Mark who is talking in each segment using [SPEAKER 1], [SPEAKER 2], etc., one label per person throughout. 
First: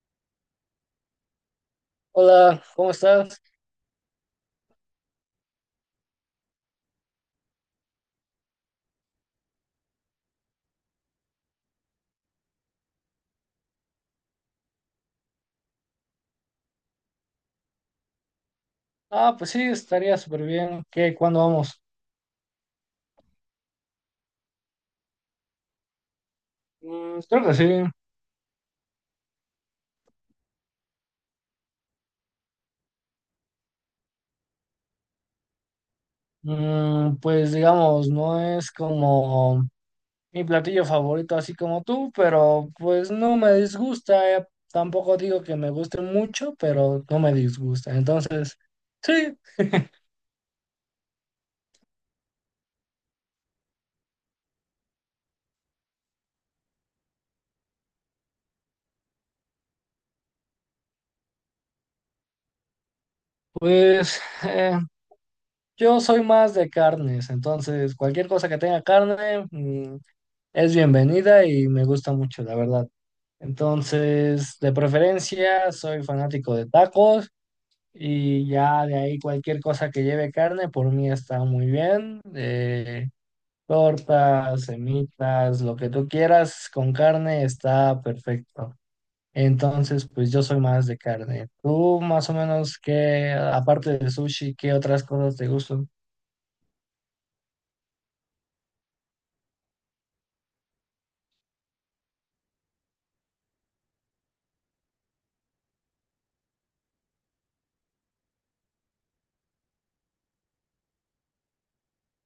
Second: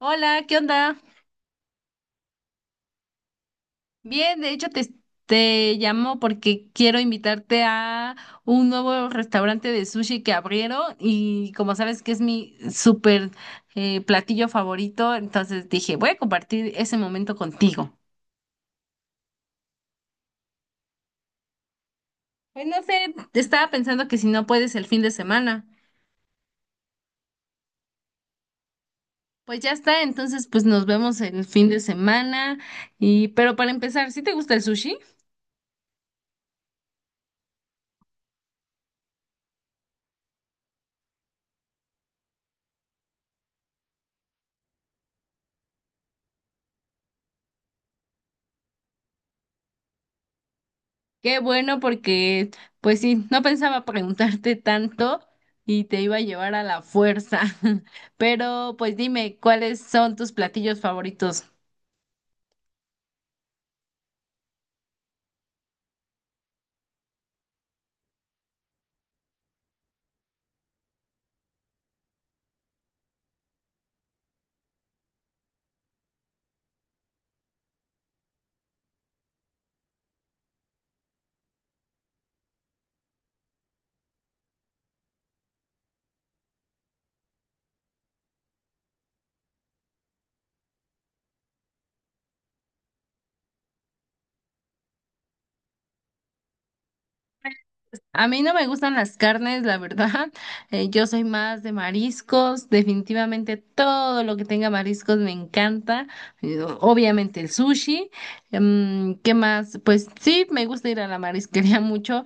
[SPEAKER 1] Hola, ¿qué onda?
[SPEAKER 2] Hola, ¿cómo estás?
[SPEAKER 1] Bien, de hecho te llamo porque quiero invitarte a un nuevo restaurante de sushi que abrieron y como sabes que es mi súper platillo favorito, entonces dije, voy a compartir ese momento contigo.
[SPEAKER 2] Ah, pues sí, estaría súper bien. ¿Qué? ¿Cuándo vamos?
[SPEAKER 1] Pues no sé, estaba pensando que si no puedes el fin de semana.
[SPEAKER 2] Mm, creo que sí.
[SPEAKER 1] Pues ya está, entonces pues nos vemos el fin de semana y pero para empezar, ¿sí te gusta el sushi?
[SPEAKER 2] Mm, pues digamos, no es como mi platillo favorito, así como tú, pero pues no me disgusta. Tampoco digo que me guste mucho, pero no me disgusta. Entonces, sí,
[SPEAKER 1] Qué bueno porque, pues sí, no pensaba preguntarte tanto y te iba a llevar a la fuerza. Pero, pues dime, ¿cuáles son tus platillos favoritos?
[SPEAKER 2] pues yo soy más de carnes. Entonces, cualquier cosa que tenga carne, es bienvenida y me gusta mucho, la verdad. Entonces, de preferencia, soy fanático de tacos y ya de ahí cualquier cosa que lleve carne, por mí está muy bien. Tortas, semitas, lo que tú quieras con carne está perfecto. Entonces, pues yo soy más de carne. ¿Tú más o menos qué, aparte de sushi, qué otras cosas te gustan?
[SPEAKER 1] A mí no me gustan las carnes, la verdad. Yo soy más de mariscos. Definitivamente todo lo que tenga mariscos me encanta. Obviamente el sushi. Mm, ¿qué más? Pues sí, me gusta ir a la marisquería mucho.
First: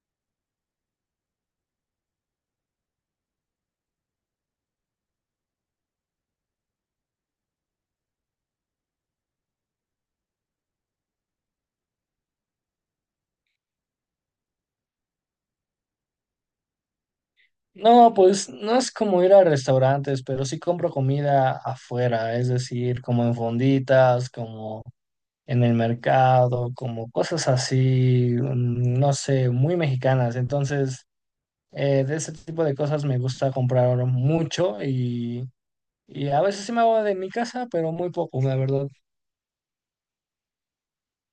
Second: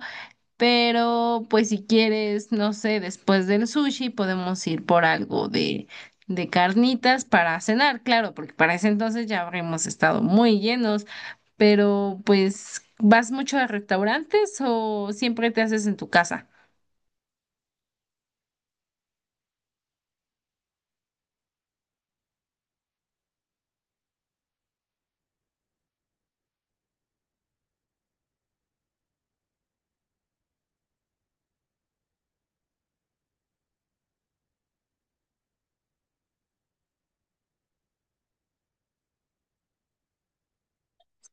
[SPEAKER 1] Pero, pues si quieres, no sé, después del sushi podemos ir por algo de carnitas para cenar, claro, porque para ese entonces ya habremos estado muy llenos. Pero, pues, ¿vas mucho a restaurantes o siempre te haces en tu casa?
[SPEAKER 2] No, pues no es como ir a restaurantes, pero sí compro comida afuera, es decir, como en fonditas, como en el mercado, como cosas así, no sé, muy mexicanas. Entonces, de ese tipo de cosas me gusta comprar mucho y a veces sí me hago de mi casa, pero muy poco, la verdad.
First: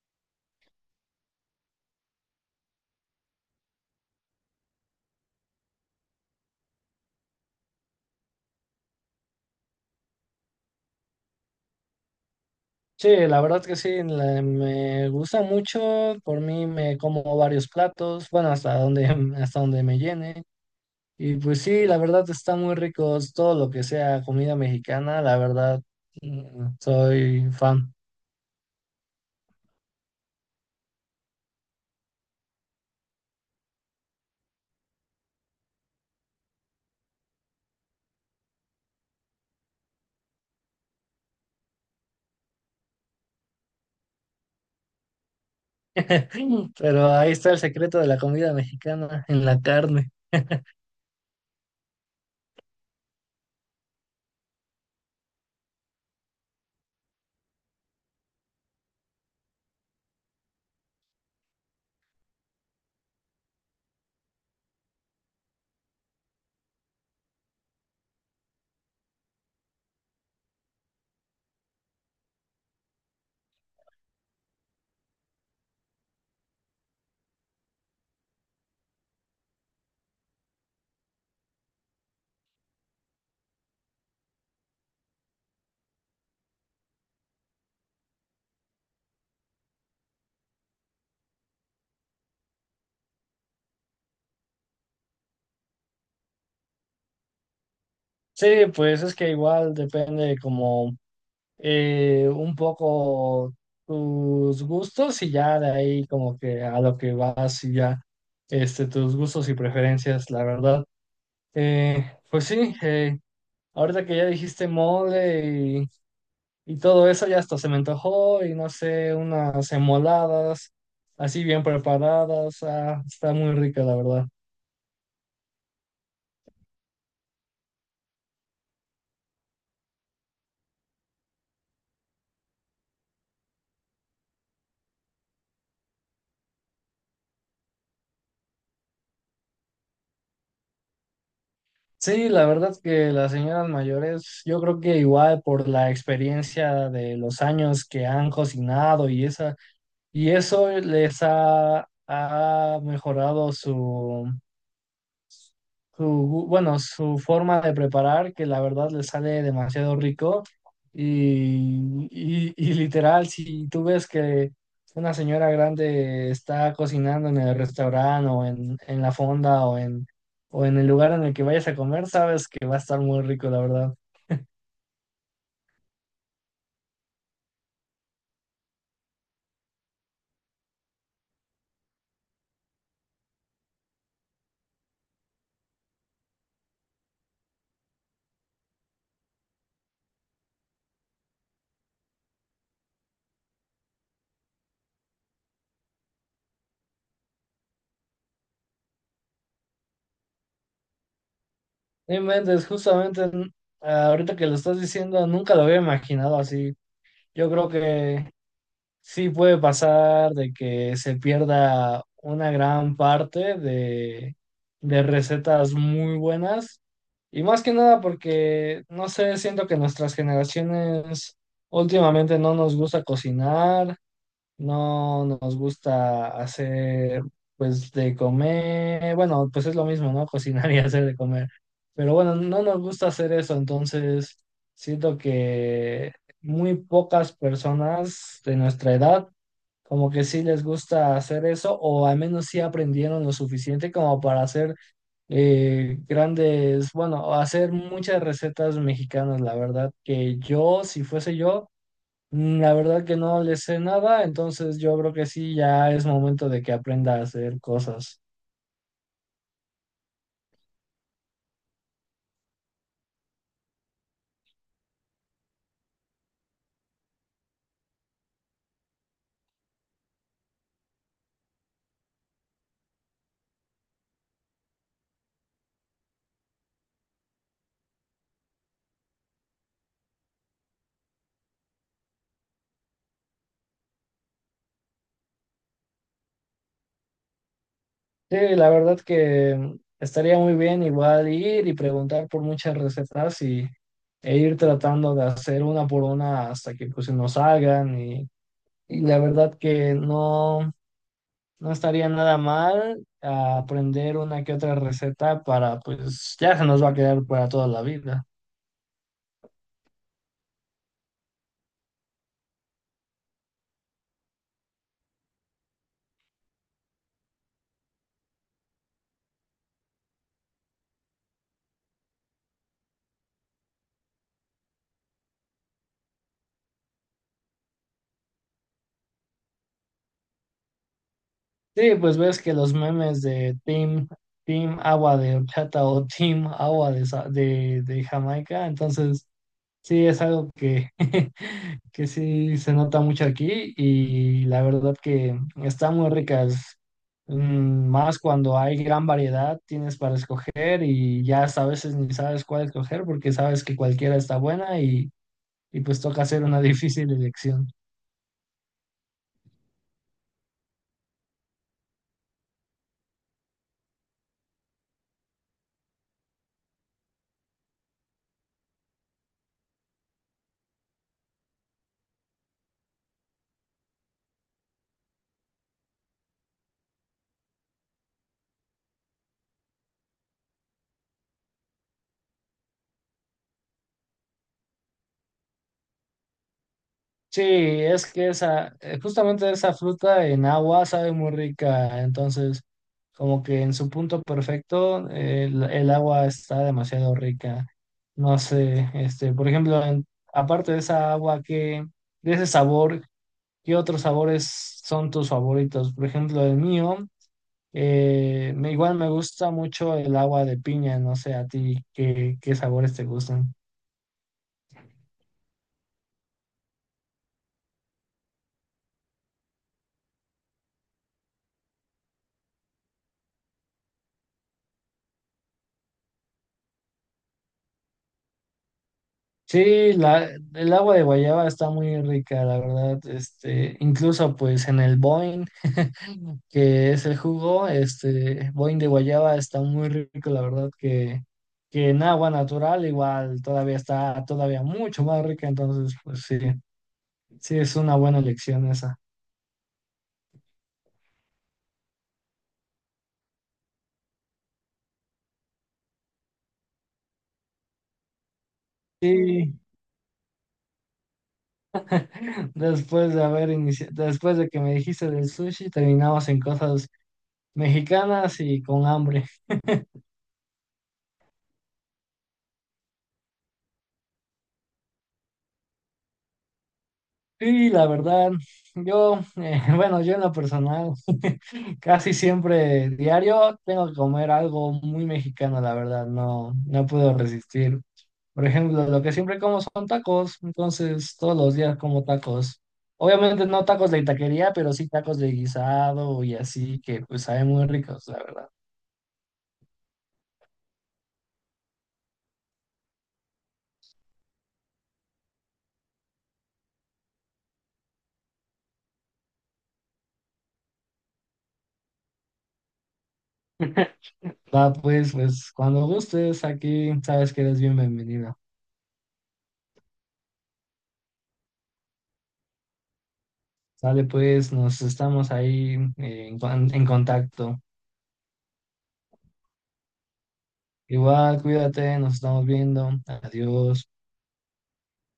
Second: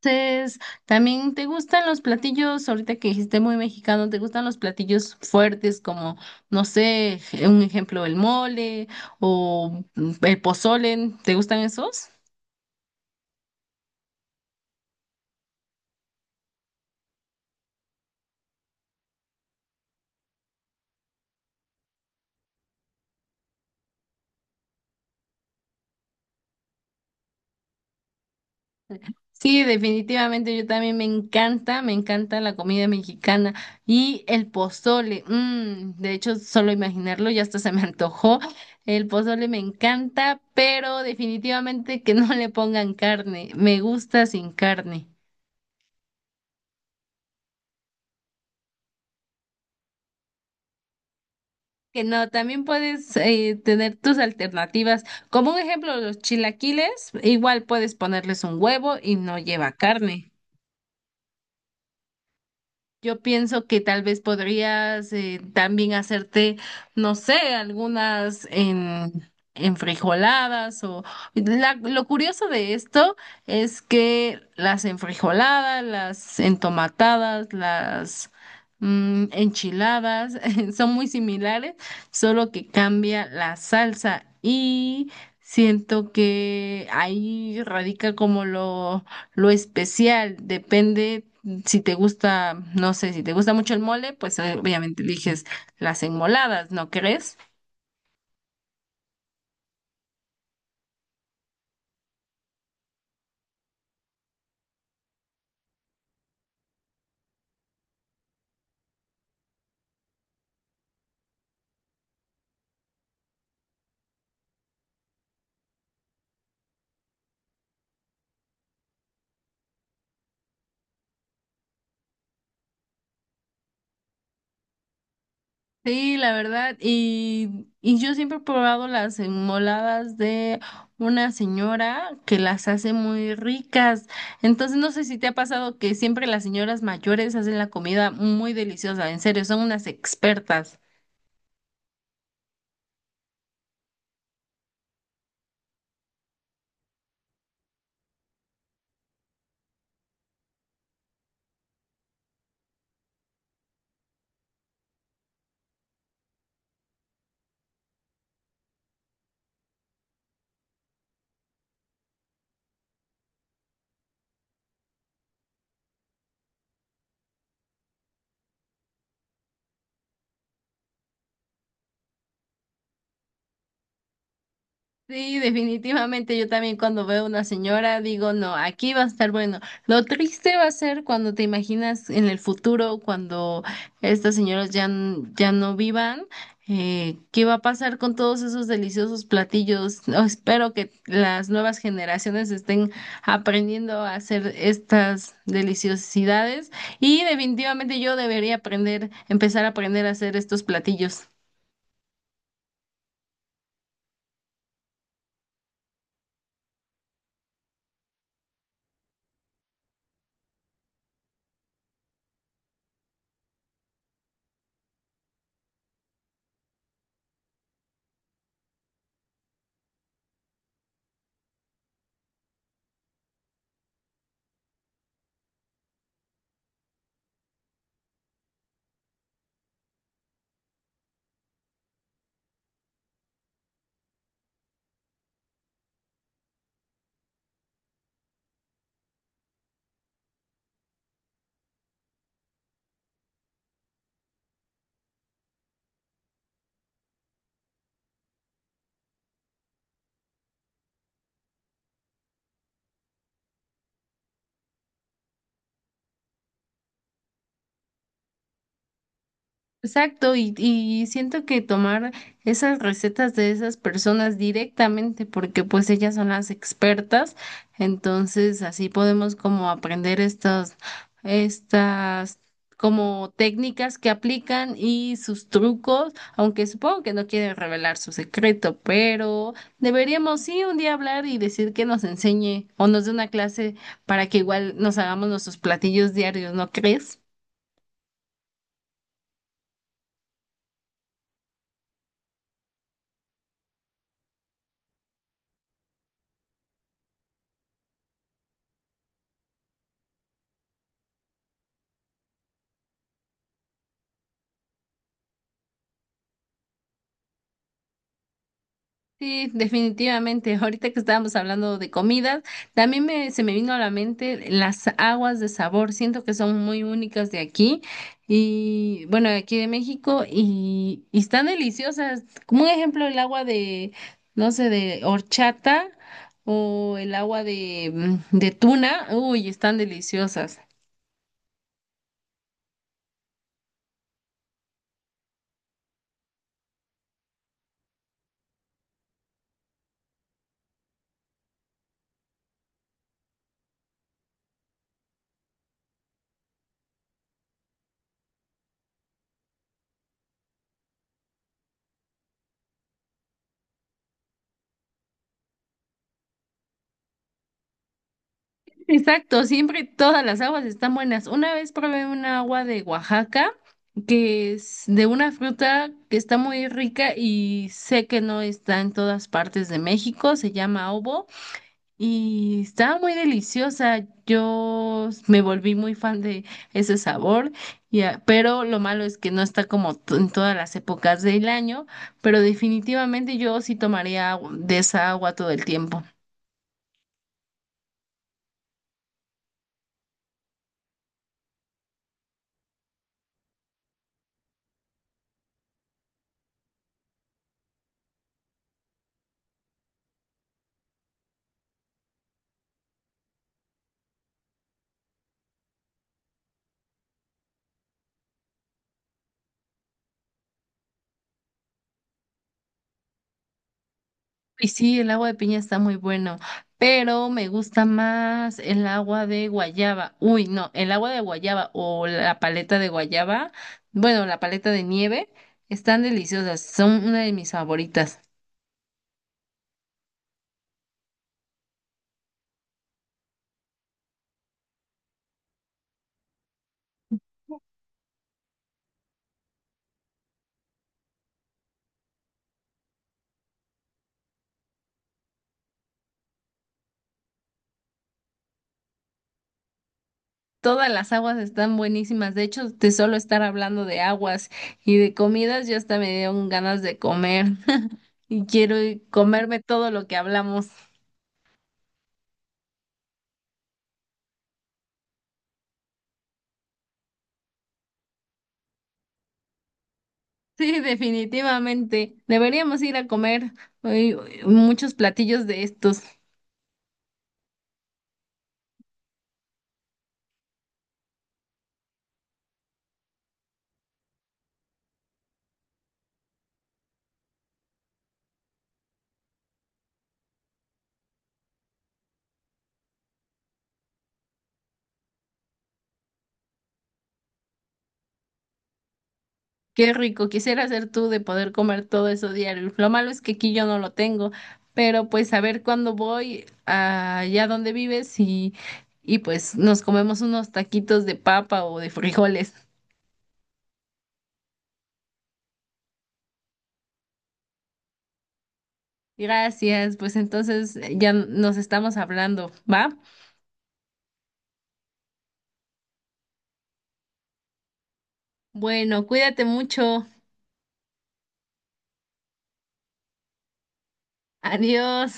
[SPEAKER 1] Entonces, ¿también te gustan los platillos, ahorita que dijiste muy mexicano, te gustan los platillos fuertes como, no sé, un ejemplo, el mole o el pozole? ¿Te gustan esos?
[SPEAKER 2] Sí, la verdad que sí, me gusta mucho, por mí me como varios platos, bueno, hasta donde, hasta donde me llene. Y pues sí, la verdad está muy rico todo lo que sea comida mexicana, la verdad. Mm, soy fan.
[SPEAKER 1] Sí, definitivamente yo también me encanta la comida mexicana y el pozole. Mm, de hecho, solo imaginarlo ya hasta se me antojó. El pozole me encanta, pero definitivamente que no le pongan carne. Me gusta sin carne.
[SPEAKER 2] Pero ahí está el secreto de la comida mexicana, en la carne.
[SPEAKER 1] Que no, también puedes tener tus alternativas. Como un ejemplo, los chilaquiles, igual puedes ponerles un huevo y no lleva carne. Yo pienso que tal vez podrías también hacerte, no sé, algunas en frijoladas o lo curioso de esto es que las enfrijoladas, las entomatadas, las enchiladas son muy similares, solo que cambia la salsa y siento que ahí radica como lo especial depende si te gusta, no sé, si te gusta mucho el mole, pues obviamente eliges las enmoladas, ¿no crees?
[SPEAKER 2] Sí, pues es que igual depende como un poco tus gustos y ya de ahí como que a lo que vas y ya este, tus gustos y preferencias, la verdad. Eh, pues sí, ahorita que ya dijiste mole y todo eso ya hasta se me antojó y no sé, unas enmoladas así bien preparadas. Ah, está muy rica, la verdad.
[SPEAKER 1] Sí, la verdad, y yo siempre he probado las enmoladas de una señora que las hace muy ricas. Entonces, no sé si te ha pasado que siempre las señoras mayores hacen la comida muy deliciosa, en serio, son unas expertas.
[SPEAKER 2] Sí, la verdad que las señoras mayores, yo creo que igual por la experiencia de los años que han cocinado y eso les ha mejorado su, bueno, su forma de preparar, que la verdad le sale demasiado rico. Y literal, si tú ves que una señora grande está cocinando en el restaurante en la fonda o en el lugar en el que vayas a comer, sabes que va a estar muy rico, la verdad.
[SPEAKER 1] Sí, definitivamente yo también cuando veo una señora digo, no, aquí va a estar bueno. Lo triste va a ser cuando te imaginas en el futuro, cuando estas señoras ya, ya no vivan, ¿qué va a pasar con todos esos deliciosos platillos? No, espero que las nuevas generaciones estén aprendiendo a hacer estas deliciosidades y definitivamente yo debería aprender, empezar a aprender a hacer estos platillos.
[SPEAKER 2] No inventes, justamente ahorita que lo estás diciendo, nunca lo había imaginado así. Yo creo que sí puede pasar de que se pierda una gran parte de recetas muy buenas y más que nada porque, no sé, siento que nuestras generaciones últimamente no nos gusta cocinar. No nos gusta hacer, pues, de comer. Bueno, pues es lo mismo, ¿no? Cocinar y hacer de comer. Pero bueno, no nos gusta hacer eso, entonces siento que muy pocas personas de nuestra edad como que sí les gusta hacer eso, o al menos sí aprendieron lo suficiente como para hacer grandes, bueno, hacer muchas recetas mexicanas, la verdad, que yo, si fuese yo, mm, la verdad que no le sé nada, entonces yo creo que sí, ya es momento de que aprenda a hacer cosas.
[SPEAKER 1] Exacto, y siento que tomar esas recetas de esas personas directamente, porque pues ellas son las expertas, entonces así podemos como aprender estas como técnicas que aplican y sus trucos, aunque supongo que no quieren revelar su secreto, pero deberíamos sí un día hablar y decir que nos enseñe o nos dé una clase para que igual nos hagamos nuestros platillos diarios, ¿no crees?
[SPEAKER 2] Sí, la verdad que estaría muy bien igual ir y preguntar por muchas recetas e ir tratando de hacer una por una hasta que pues nos salgan y la verdad que no, no estaría nada mal aprender una que otra receta para pues ya se nos va a quedar para toda la vida.
[SPEAKER 1] Sí, definitivamente. Ahorita que estábamos hablando de comidas, también se me vino a la mente las aguas de sabor. Siento que son muy únicas de aquí y bueno, de aquí de México y están deliciosas. Como un ejemplo, el agua de, no sé, de horchata o el agua de, mm, de tuna. Uy, están deliciosas.
[SPEAKER 2] Sí, pues ves que los memes de Team Agua de Horchata o Team Agua de Jamaica, entonces sí es algo que, que sí se nota mucho aquí y la verdad que están muy ricas. Mm, más cuando hay gran variedad tienes para escoger y ya hasta a veces ni sabes cuál escoger porque sabes que cualquiera está buena y pues toca hacer una difícil elección.
[SPEAKER 1] Exacto, siempre todas las aguas están buenas. Una vez probé una agua de Oaxaca que es de una fruta que está muy rica y sé que no está en todas partes de México, se llama obo y estaba muy deliciosa. Yo me volví muy fan de ese sabor, y pero lo malo es que no está como en todas las épocas del año, pero definitivamente yo sí tomaría de esa agua todo el tiempo.
[SPEAKER 2] Sí, es que esa, justamente esa fruta en agua sabe muy rica, entonces como que en su punto perfecto el agua está demasiado rica. No sé, este, por ejemplo, aparte de esa agua de ese sabor, ¿qué otros sabores son tus favoritos? Por ejemplo, el mío, igual me gusta mucho el agua de piña, no sé a ti qué sabores te gustan.
[SPEAKER 1] Y sí, el agua de piña está muy bueno, pero me gusta más el agua de guayaba. Uy, no, el agua de guayaba o la paleta de guayaba, bueno, la paleta de nieve, están deliciosas, son una de mis favoritas.
[SPEAKER 2] Sí, la, el agua de guayaba está muy rica, la verdad. Este, incluso pues en el Boing, que es el jugo, este, Boing de guayaba está muy rico, la verdad, que en agua natural igual todavía está todavía mucho más rica, entonces pues sí, sí es una buena elección esa.
[SPEAKER 1] Todas las aguas están buenísimas. De hecho, de solo estar hablando de aguas y de comidas, ya hasta me dieron ganas de comer y quiero
[SPEAKER 2] Sí,
[SPEAKER 1] comerme todo lo que hablamos.
[SPEAKER 2] después de haber iniciado, después de que me dijiste del sushi, terminamos en cosas mexicanas y con hambre.
[SPEAKER 1] Sí, definitivamente. Deberíamos ir a comer eh, muchos platillos de estos.
[SPEAKER 2] Sí, la verdad, yo, bueno, yo en lo personal, casi siempre diario tengo que comer algo muy mexicano, la verdad, no, no puedo resistir. Por ejemplo, lo que siempre como son tacos, entonces todos los días como tacos. Obviamente no tacos de taquería, pero sí tacos de guisado y así, que pues saben muy ricos, la verdad.
[SPEAKER 1] Qué rico, quisiera ser tú de poder comer todo eso diario. Lo malo es que aquí yo no lo tengo, pero pues a ver cuándo voy allá donde vives y pues nos comemos unos taquitos de papa o de frijoles.
[SPEAKER 2] Va, pues, pues cuando gustes, aquí sabes que eres bien bienvenido.
[SPEAKER 1] Gracias, pues entonces ya nos estamos hablando, ¿va?
[SPEAKER 2] Sale, pues, nos estamos ahí en contacto.
[SPEAKER 1] Bueno, cuídate mucho.
[SPEAKER 2] Igual, cuídate, nos estamos viendo. Adiós.
[SPEAKER 1] Adiós.